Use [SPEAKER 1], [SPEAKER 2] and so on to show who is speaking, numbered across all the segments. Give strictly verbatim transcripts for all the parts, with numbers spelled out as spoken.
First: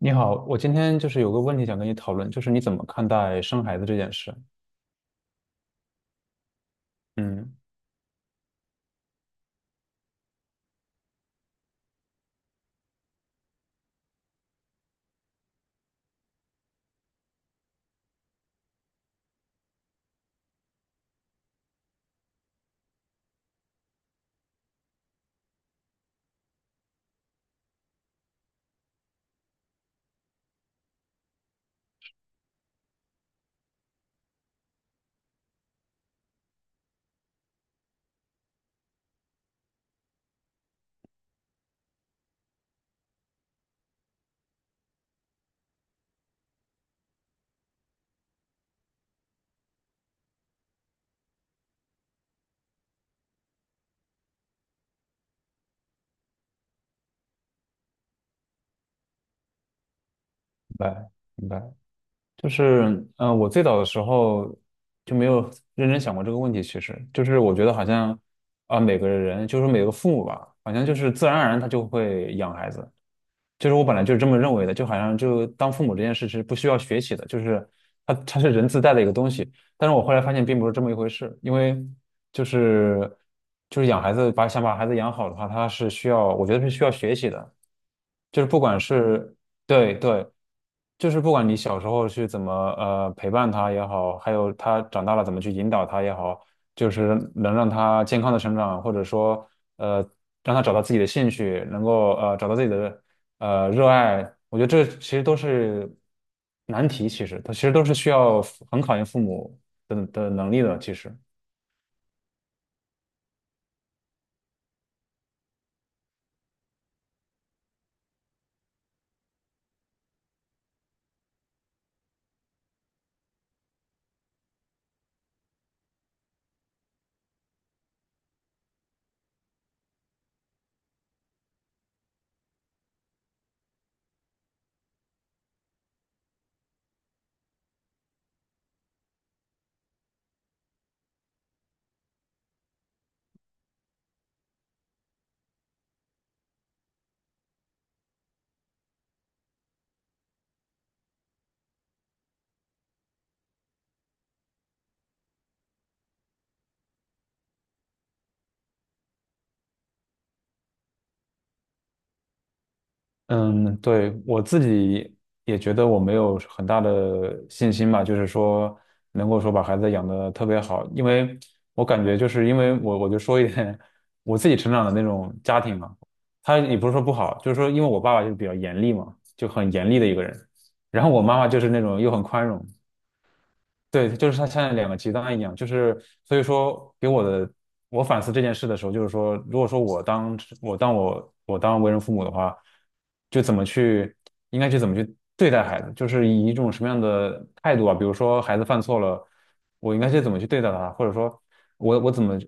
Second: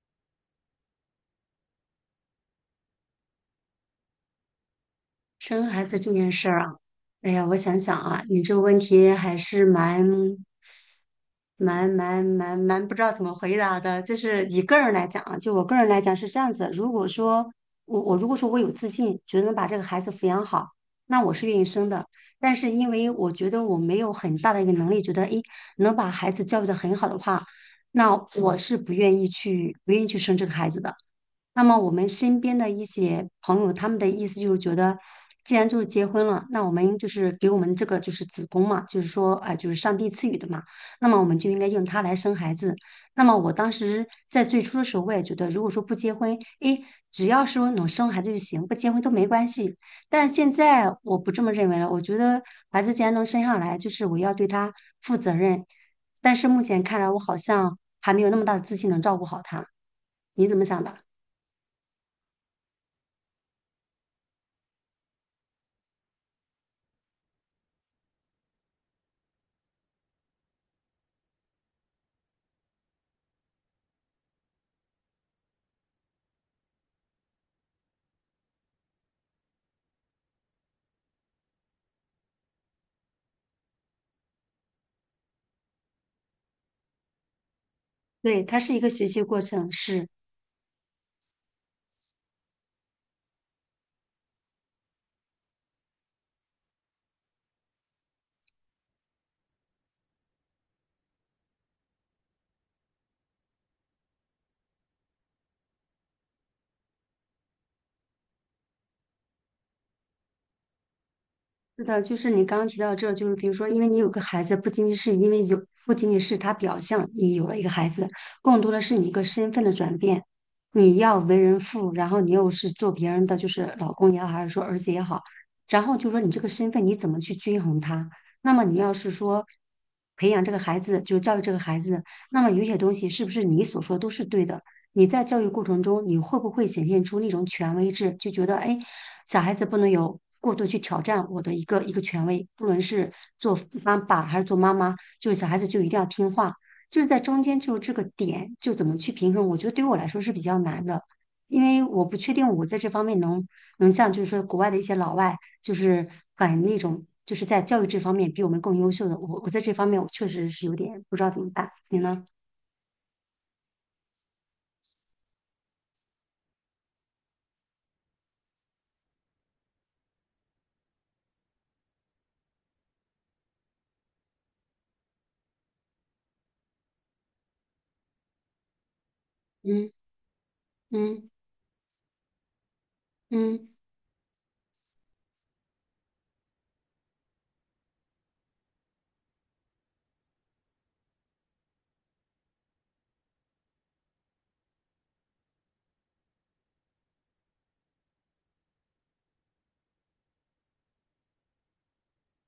[SPEAKER 1] 你好，我今天就是有个问题想跟你讨论，就是你怎么看待生孩子这件事？
[SPEAKER 2] 生孩子这件事儿啊，哎呀，我
[SPEAKER 1] 嗯，
[SPEAKER 2] 想想啊，你这个问题还是蛮、蛮、蛮、蛮、蛮不知道怎么回答的。就是以个人来讲啊，就我个人来讲是这样子。如果说我我如果说我有自信，觉得能把这个孩子抚养好，那我是愿意生的。但是因为我觉得我没有很大的一个能力，觉得诶能把孩子教育的很好的话，那我是不愿意去不愿意去生这个孩子的。那么我们身边的一些朋友，他们的意思就是觉得，既然就是结婚了，那我们就是给我们这个就是子宫嘛，就是说啊、呃就是上帝赐予的嘛，那么我们就应该用它来生孩子。那么我当时在最初的时候，我也觉得，如果说不结婚，诶，只要是能生孩子就行，不结婚都没关系。但是现在我不这么认为了，我觉得孩子既然能生下来，就是我要对他负责任。但是目前看来，我好像还没有那么大的自信能照顾好他。你怎么
[SPEAKER 1] 明
[SPEAKER 2] 想的？
[SPEAKER 1] 白，明白。就是，嗯，我最早的时候就没有认真想过这个问题。其实，就是我觉得好像啊、每个人，就是每个父母吧，好像就是自然而然他就会养孩子，就是我本来就是这么认为的，就好像就当父母这件事是不需要学习的，就是它它是人自带的一个东西。但是我后来发现并不是这么一回事，因为就是就是养孩子把想把孩子养好的话，他是需要我觉得是需要学习的，
[SPEAKER 2] 对，
[SPEAKER 1] 就是
[SPEAKER 2] 它
[SPEAKER 1] 不
[SPEAKER 2] 是
[SPEAKER 1] 管
[SPEAKER 2] 一个学习
[SPEAKER 1] 是
[SPEAKER 2] 过程，
[SPEAKER 1] 对
[SPEAKER 2] 是
[SPEAKER 1] 对，就是不管你小时候去怎么呃陪伴他也好，还有他长大了怎么去引导他也好，就是能让他健康的成长，或者说呃让他找到自己的兴趣，能够呃找到自己的。呃，热爱，我觉得这其实都是难题，其实它其实都是需要很考验父母的的能力的。其实，
[SPEAKER 2] 是的，就是你刚刚提到这，就是比如说，因为你有个孩子，不仅仅是因为有，不仅仅是他表象，你有了一个孩子，更多的是你一个身份的转变，你要为人父，然后你又是做别人的，就是老公也好，还是说儿子也好，然后就说你这个身份你怎么去均衡它？那么你要是说培养这个孩子，就教育这个孩子，那么有些东西是不是你所说都是对的？你在教育过程中，你会不会显现出那种权威制，就觉得哎？小孩子不能有过度去挑战我的一个一个权威，不论是做妈爸还是做妈妈，就是小孩子就一定要听话，就是在中间就是这个点就怎么去平衡，我觉得对于我来说是比较难的，因为我不确定我在这方面能能像就是说国外的一些老外，就是反那种就是在教育这方面比我们更优秀的，我我在这方面我确实是有点不知道怎么办，你呢？
[SPEAKER 1] 嗯，对，我自己也觉得我没有很大的信心吧，就是说能够说把孩子养得特别好，因为我感觉就是因为我我就说一点 我自己成长的那种家庭嘛，他也不是说不好，就是说因为我爸爸就是比较严厉嘛，就很严
[SPEAKER 2] 嗯
[SPEAKER 1] 厉的一个人，然后我
[SPEAKER 2] 嗯
[SPEAKER 1] 妈妈就是那种又很宽容。
[SPEAKER 2] 嗯，
[SPEAKER 1] 对，就是它像两个极端一样，就是所以说给我的，我反思这件事的时候，就是说，如果说我当我当我我当为人父母的话，就怎么去应该去怎么去对待孩子，就是以一种什么样的态度啊？比如说孩子犯错了，我应该去怎么去对待他，或者说我我怎么，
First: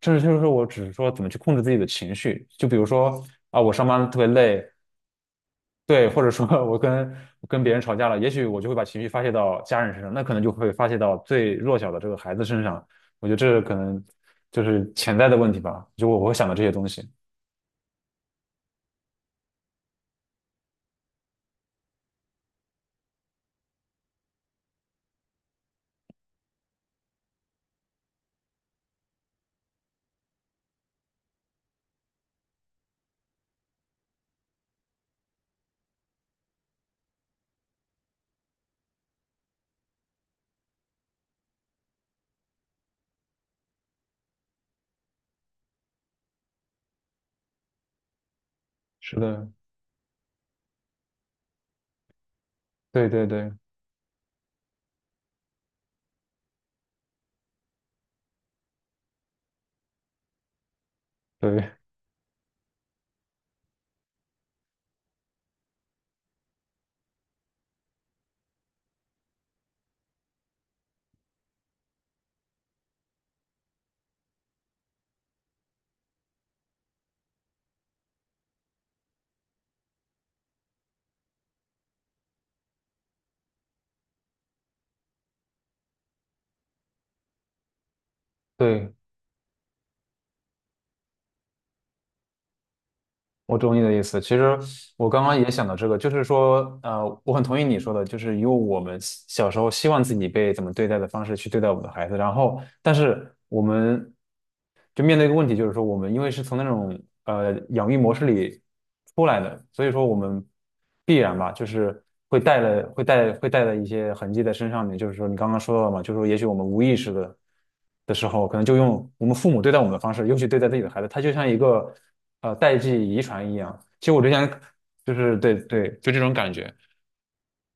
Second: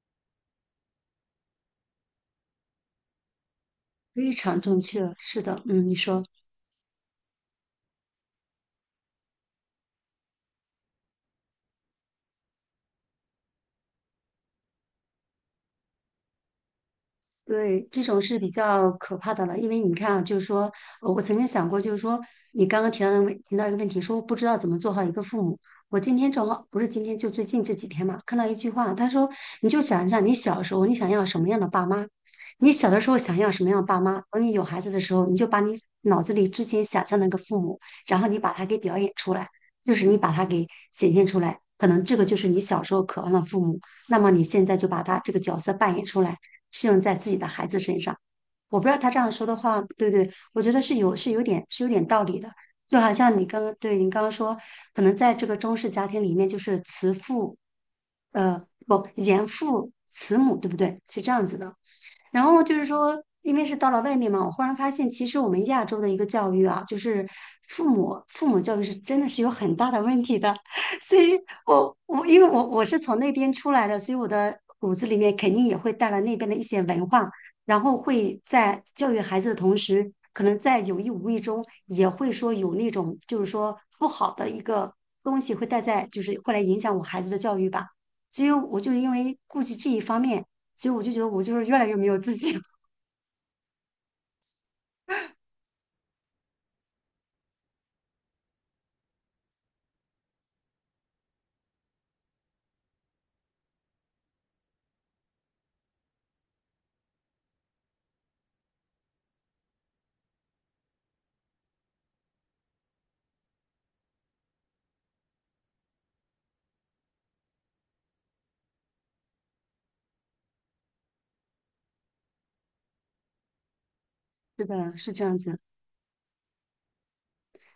[SPEAKER 1] 甚至就是说我只是说怎么去控制自己的情绪，就比如说啊，我上班特别
[SPEAKER 2] 非常
[SPEAKER 1] 累，
[SPEAKER 2] 正确，是的，嗯，你
[SPEAKER 1] 对，
[SPEAKER 2] 说。
[SPEAKER 1] 或者说 我跟我跟别人吵架了，也许我就会把情绪发泄到家人身上，那可能就会发泄到最弱小的这个孩子身上。我觉得这可能就是潜在的问题吧，就我我会想到这些东西。
[SPEAKER 2] 对，这种是比较可怕的了，因为你看啊，就是说，呃我曾经想过，就是说，你刚刚提到的问提到一个问题，说不知道怎么做好一个父母。我今天正好不是今天，就最近这几天嘛，看到一句话，他说，你就想一下，你小时候你想要什么样的爸妈，你小的时候想要什么样的爸妈，等你有孩子的时候，你就把你脑子里之前想象的那个父母，然后你把它给表演出来，就是你把它给显现出来，可能这个就是你小时候渴望的父母，那么你现在就把他这个角色扮演出来。适用在自己的孩子身上。我不知道他这
[SPEAKER 1] 是
[SPEAKER 2] 样说
[SPEAKER 1] 的，
[SPEAKER 2] 的话对不对，我觉得是有是有点是有点道理的。就
[SPEAKER 1] 对
[SPEAKER 2] 好
[SPEAKER 1] 对
[SPEAKER 2] 像你
[SPEAKER 1] 对
[SPEAKER 2] 刚刚对你刚刚说，可能在这个中式家庭里面，就是慈父，呃，不严父慈母，对不对？是这样子
[SPEAKER 1] 对
[SPEAKER 2] 的。然后就是说，因为是到了外面嘛，我忽然发现，其实我们亚洲的一个教育啊，就是父母父母教育是真的是有很大的问题的。所以我我因为我我是从那边出来的，所以我的骨子里面肯定也会带来那边的一些文化，然后会在教育孩子的同时，可能在有意无意中也会说有那种就是说不好的一个东西会带在，就是会来影响我孩子的教育吧。所以我就
[SPEAKER 1] 对，
[SPEAKER 2] 因为顾及这一方面。所以我就觉得我就是越来越没有自信。
[SPEAKER 1] 我懂你的意思。其实我刚刚也想到这个，就是说，呃，我很同意你说的，就是以我们小时候希望自己被怎么对待的方式去对待我们的孩子，然后，但是我们。就面对一个问题，就是说我们因为是从那种呃养育模式里出来的，所以说我们必然吧，就是会带了会带会带了一些痕迹在身上面。就是说你刚刚说到了嘛，就是说也许我们无意识的的时候，可能就用我们父母对待我们的方式，尤其对待自己的孩子，他就像一个呃代际遗传一样。其实我之前
[SPEAKER 2] 是的，是
[SPEAKER 1] 就
[SPEAKER 2] 这
[SPEAKER 1] 是
[SPEAKER 2] 样
[SPEAKER 1] 对
[SPEAKER 2] 子。
[SPEAKER 1] 对，就这种感觉。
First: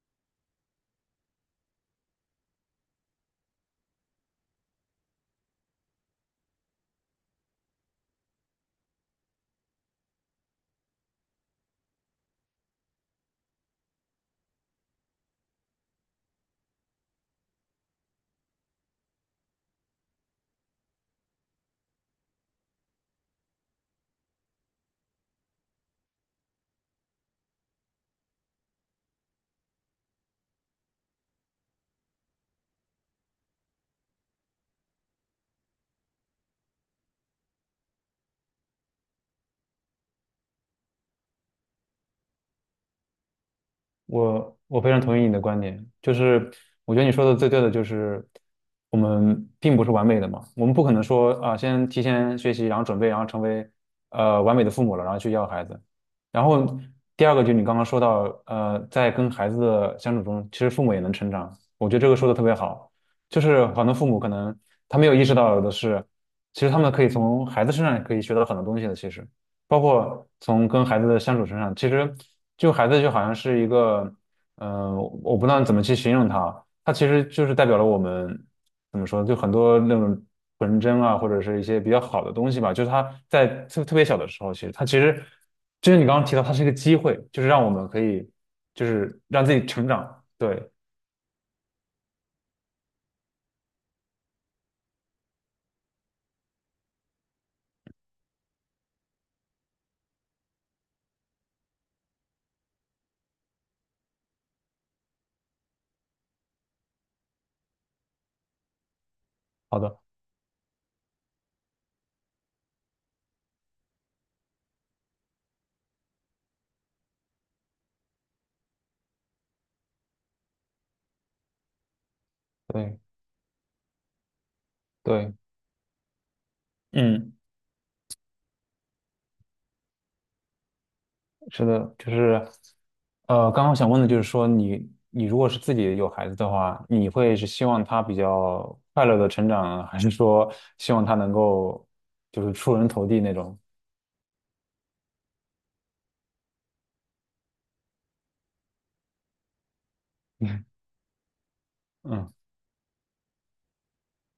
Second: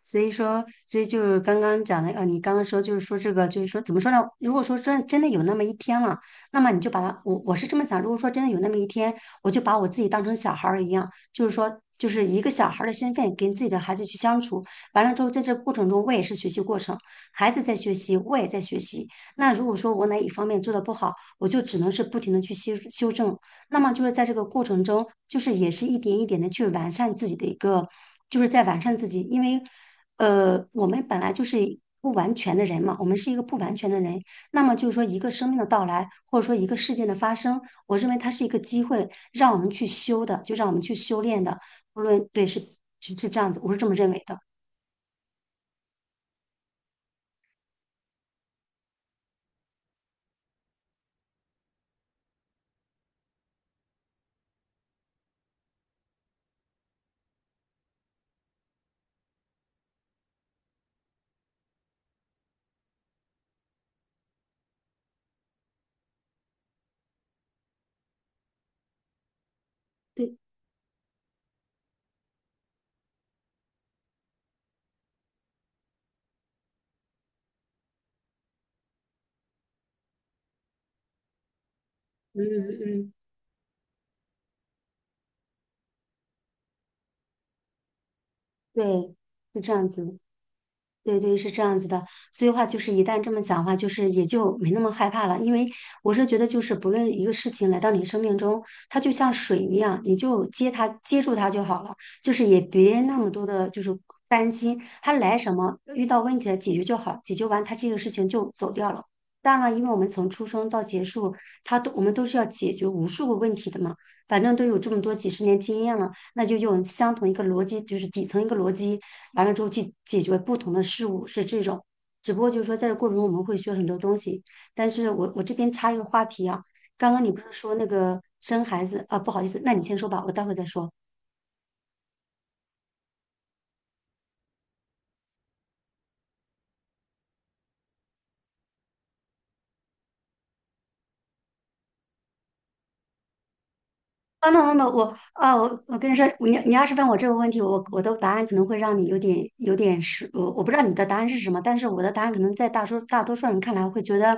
[SPEAKER 2] 所以说，所以就是刚刚讲的，呃，你刚刚说就是说这个，就是说怎么说呢？如果说真真的有那么一天了，那么你就把它，我我是这么想，如果说真的有那么一天，我就把我自己当成小孩儿一样，就是说，就是一个小孩儿的身份跟自己的孩子去相处。完了之后，在这过程中，我也是学习过程，孩子在学习，我也在学习。那如果说我哪一方面做的不好，我就只能是不停的去修修正，那么就是在这个过程中，就是也是一点一点的去完善自己的一个，就是在完善自己，因为，呃，我们本来就是不完全的人嘛，我们是一个不完全的人。那么就是说，一个生命的到来，或者说一个事件的发生，我认为它是一个机会，让我们去修的，就让我们去修炼的。无论对是是是这样子，我是这么认为的。
[SPEAKER 1] 我我非常同意你的观点，就是我觉得你说的最对的就是我们并不是完美的嘛，我们不可能说啊、先提前学习，然后准备，然后成为呃完美的父母了，然后去要孩子。然后第二个就是你刚刚说到，呃，在跟孩子的相处中，其实父母也能成长，我觉得这个说的特别好，就是很多父母可能他没有意识到的是，其实他们可以从孩子身上也可以学到很多东西的，其实。包括
[SPEAKER 2] 对，
[SPEAKER 1] 从跟孩子的相处身上，其实就孩子就好像是一个，嗯、我不知道怎么去形容他，他其实就是代表了我们怎么说，就很多那种纯真啊，或者是一些比较好的
[SPEAKER 2] 嗯
[SPEAKER 1] 东西吧。
[SPEAKER 2] 嗯，
[SPEAKER 1] 就是他
[SPEAKER 2] 嗯，
[SPEAKER 1] 在特特别小的时候，其实他其实，就是你刚刚提到，他是一个机会，就是让我们可以，就
[SPEAKER 2] 对，
[SPEAKER 1] 是让自
[SPEAKER 2] 是
[SPEAKER 1] 己
[SPEAKER 2] 这样
[SPEAKER 1] 成
[SPEAKER 2] 子。
[SPEAKER 1] 长。对，
[SPEAKER 2] 对对，是这样子的，所以话就是一旦这么讲的话，就是也就没那么害怕了，因为我是觉得就是不论一个事情来到你生命中，它就像水一样，你就接它接住它就好了，就是也别那么多的就是担心它来什么，遇到问题了解决就好，解决完它这个事情就走掉了。当然了，
[SPEAKER 1] 好
[SPEAKER 2] 因为我
[SPEAKER 1] 的，
[SPEAKER 2] 们从出生到结束，它都我们都是要解决无数个问题的嘛，反正都有这么多几十年经验了，那就用相同一个逻辑，就是底层一个逻辑。完了之后去解决不同的事物，是这种。只不过就是说，在这
[SPEAKER 1] 对
[SPEAKER 2] 过程中我们会学很多东西。但是我
[SPEAKER 1] 对，
[SPEAKER 2] 我这边插一个话题啊，刚刚你
[SPEAKER 1] 嗯。
[SPEAKER 2] 不是说那个生孩子啊？不好意思，那你先说吧，我待会再说。
[SPEAKER 1] 是的，就是，呃，刚刚想问的就是说你，你如果是自己有孩子的话，你会是希望他比较快乐的成长，还是说希望他能够就是出人头地那种？
[SPEAKER 2] 等等等等，我啊，我我跟你说，你你要是问我这个问题，我我的答案可能会让你有点有点是，我我
[SPEAKER 1] 嗯
[SPEAKER 2] 不知道你的答案是什么，但是我的答案
[SPEAKER 1] 嗯，
[SPEAKER 2] 可能在大多大多数人看来会觉得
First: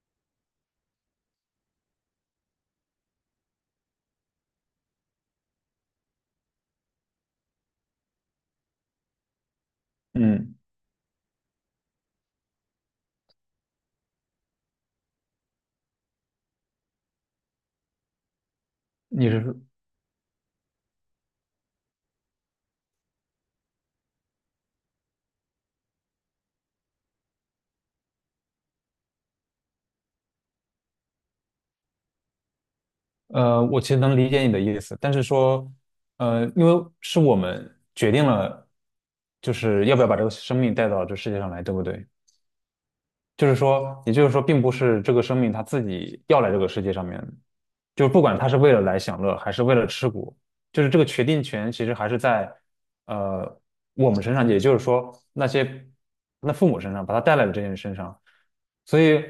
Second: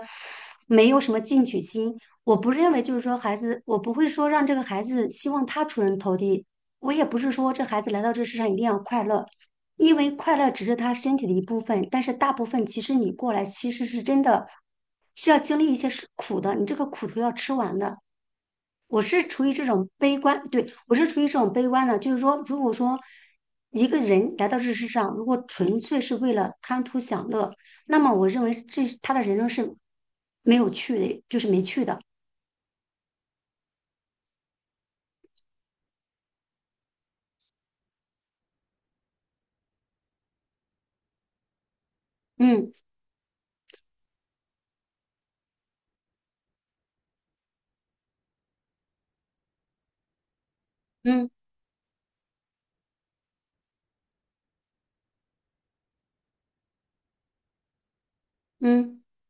[SPEAKER 2] 没有什么进取心。我不认为就是说孩子，我不会说让这个孩子希望他出人头地，我也不是说这孩子来到这世上一定要快乐，因为快乐
[SPEAKER 1] 嗯，
[SPEAKER 2] 只是他身体的一部分，但是大部分其实你过来其实是真的是要经历一些是苦的，你这个苦头要吃完的。我是
[SPEAKER 1] 你
[SPEAKER 2] 处于
[SPEAKER 1] 是
[SPEAKER 2] 这种悲观，对，我是处于这种悲观的，就是说，如果说一个人来到这世上，如果纯粹是为了贪图享乐，那么我认为这他的人生是没有趣的，就是没趣的。
[SPEAKER 1] 呃，我其实能理解你的意思，但是说，呃，因为是我们决定了，就是要不要把这个生命带到这世界上来，对不对？
[SPEAKER 2] 嗯
[SPEAKER 1] 就是说，也就是说，并不是这个生命它自己要来这个世界上面，就是不管它是为了来享乐还是为了吃苦，就是这个决
[SPEAKER 2] 嗯
[SPEAKER 1] 定权其实还是在呃我们身上，也就是说那些那父母身上把他带来的这些人身上。所
[SPEAKER 2] 嗯
[SPEAKER 1] 以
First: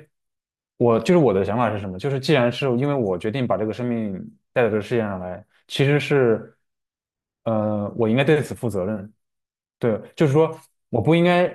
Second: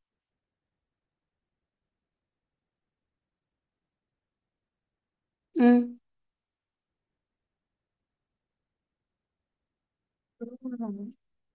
[SPEAKER 1] 我就是我的想法是什么？就是既然是因为我决定把这个生命带到这个世界上来，其
[SPEAKER 2] 嗯，
[SPEAKER 1] 实是呃我应该对此负责任。对，就是说我不
[SPEAKER 2] 嗯
[SPEAKER 1] 应该，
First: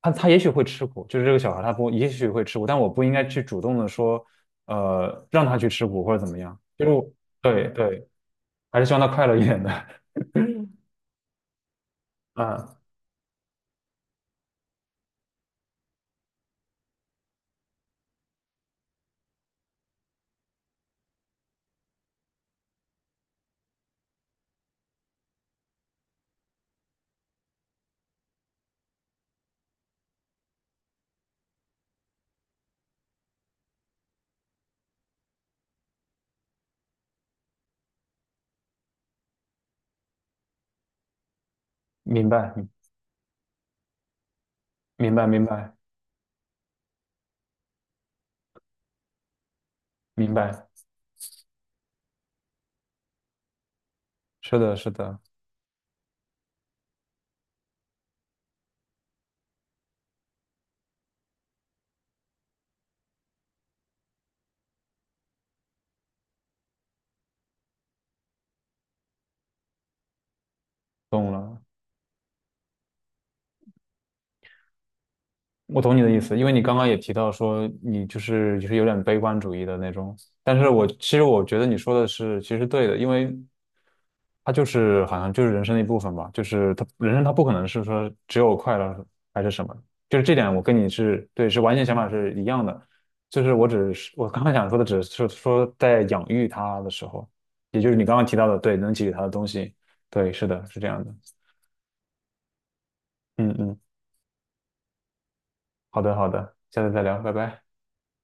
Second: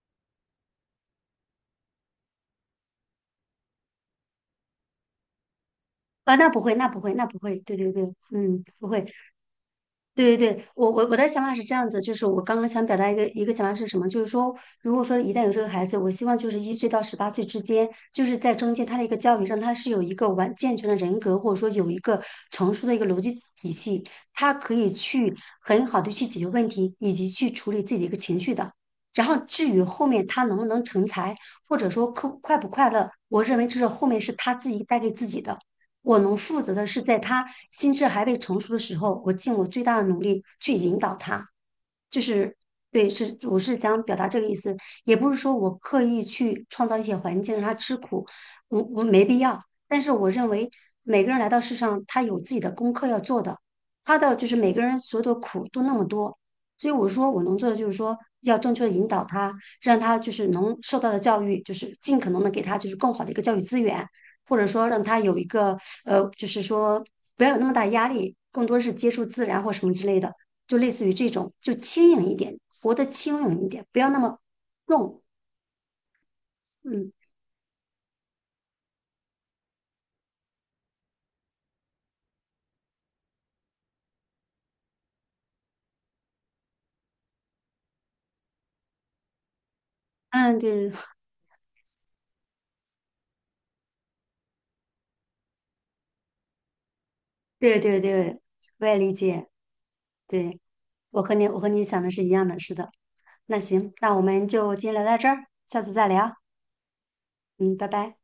[SPEAKER 1] 他他也许会吃苦，就是这个小孩他不也许会吃苦，但我不应该去主动的说，呃，让他去吃苦或者怎
[SPEAKER 2] 啊，
[SPEAKER 1] 么
[SPEAKER 2] 那
[SPEAKER 1] 样，
[SPEAKER 2] 不会，
[SPEAKER 1] 就
[SPEAKER 2] 那
[SPEAKER 1] 是
[SPEAKER 2] 不
[SPEAKER 1] 我
[SPEAKER 2] 会，那不会，
[SPEAKER 1] 对
[SPEAKER 2] 对对对，
[SPEAKER 1] 对，
[SPEAKER 2] 嗯，
[SPEAKER 1] 还是
[SPEAKER 2] 不
[SPEAKER 1] 希望
[SPEAKER 2] 会。
[SPEAKER 1] 他快乐一点的。
[SPEAKER 2] 对对对，我我我的想法是这样子，就是我刚刚
[SPEAKER 1] 嗯，
[SPEAKER 2] 想表达一个一个想法是什么，就是说，如果说一旦有这个孩子，我希望就是一岁到十八岁之间，就是在中间他的一个教育，让他是有一个完健全的人格，或者说有一个成熟的一个逻辑体系，他可以去很好的去解决问题，以及去处理自己的一个情绪的。然后至于后面他能不能成才，或者说快快不快乐，我认为这是后面是他自己带给自己的。我能负责的是，在他心智还未成熟的时候，我尽我最大的努力去引导他，就
[SPEAKER 1] 明白，
[SPEAKER 2] 是对，是我是想表达这个意思，
[SPEAKER 1] 明
[SPEAKER 2] 也
[SPEAKER 1] 白，
[SPEAKER 2] 不是
[SPEAKER 1] 明
[SPEAKER 2] 说我
[SPEAKER 1] 白，
[SPEAKER 2] 刻意去创造一些环境让他吃苦，我我没必要。但是我
[SPEAKER 1] 明
[SPEAKER 2] 认
[SPEAKER 1] 白，
[SPEAKER 2] 为每个人来到世上，他有自己的功课要做的，他的就是
[SPEAKER 1] 是
[SPEAKER 2] 每
[SPEAKER 1] 的，
[SPEAKER 2] 个
[SPEAKER 1] 是
[SPEAKER 2] 人所
[SPEAKER 1] 的，
[SPEAKER 2] 有的苦都那么多，所以我说我能做的就是说要正确的引导他，让他就是能受到的教育，就是尽可能的给他就是更好的一个教育资源，或者说让他有一个呃，就是说不要有那么大压力，更多是接触自然或什么之类的。就类似于这
[SPEAKER 1] 懂
[SPEAKER 2] 种，
[SPEAKER 1] 了。
[SPEAKER 2] 就轻盈一点，活得轻盈一点，不要那么重。
[SPEAKER 1] 我懂你的意思，因为你刚刚也
[SPEAKER 2] 嗯
[SPEAKER 1] 提到说你就是就是有点悲观主义的那种，但是我其实我觉得你说的是其实对的，因为它就是好像就是人生的一部分吧，就是它人生它不可能是说只有快乐还是什么，就是这点
[SPEAKER 2] 嗯，
[SPEAKER 1] 我跟
[SPEAKER 2] 对
[SPEAKER 1] 你 是对是完全想法是一样的，就是我只是我刚刚想说的只是说在养育它的时候，
[SPEAKER 2] 对
[SPEAKER 1] 也就是
[SPEAKER 2] 对
[SPEAKER 1] 你刚刚提
[SPEAKER 2] 对，
[SPEAKER 1] 到的，对，
[SPEAKER 2] 我
[SPEAKER 1] 能
[SPEAKER 2] 也
[SPEAKER 1] 给予
[SPEAKER 2] 理
[SPEAKER 1] 它的
[SPEAKER 2] 解。
[SPEAKER 1] 东西，对，是
[SPEAKER 2] 对，
[SPEAKER 1] 的，是这样的，
[SPEAKER 2] 我和你我和你想的是一样的，是的。
[SPEAKER 1] 嗯
[SPEAKER 2] 那
[SPEAKER 1] 嗯，
[SPEAKER 2] 行，那我们就今天聊到这儿，下次
[SPEAKER 1] 好
[SPEAKER 2] 再
[SPEAKER 1] 的好
[SPEAKER 2] 聊。
[SPEAKER 1] 的，下次再聊，拜拜。
[SPEAKER 2] 嗯，拜拜。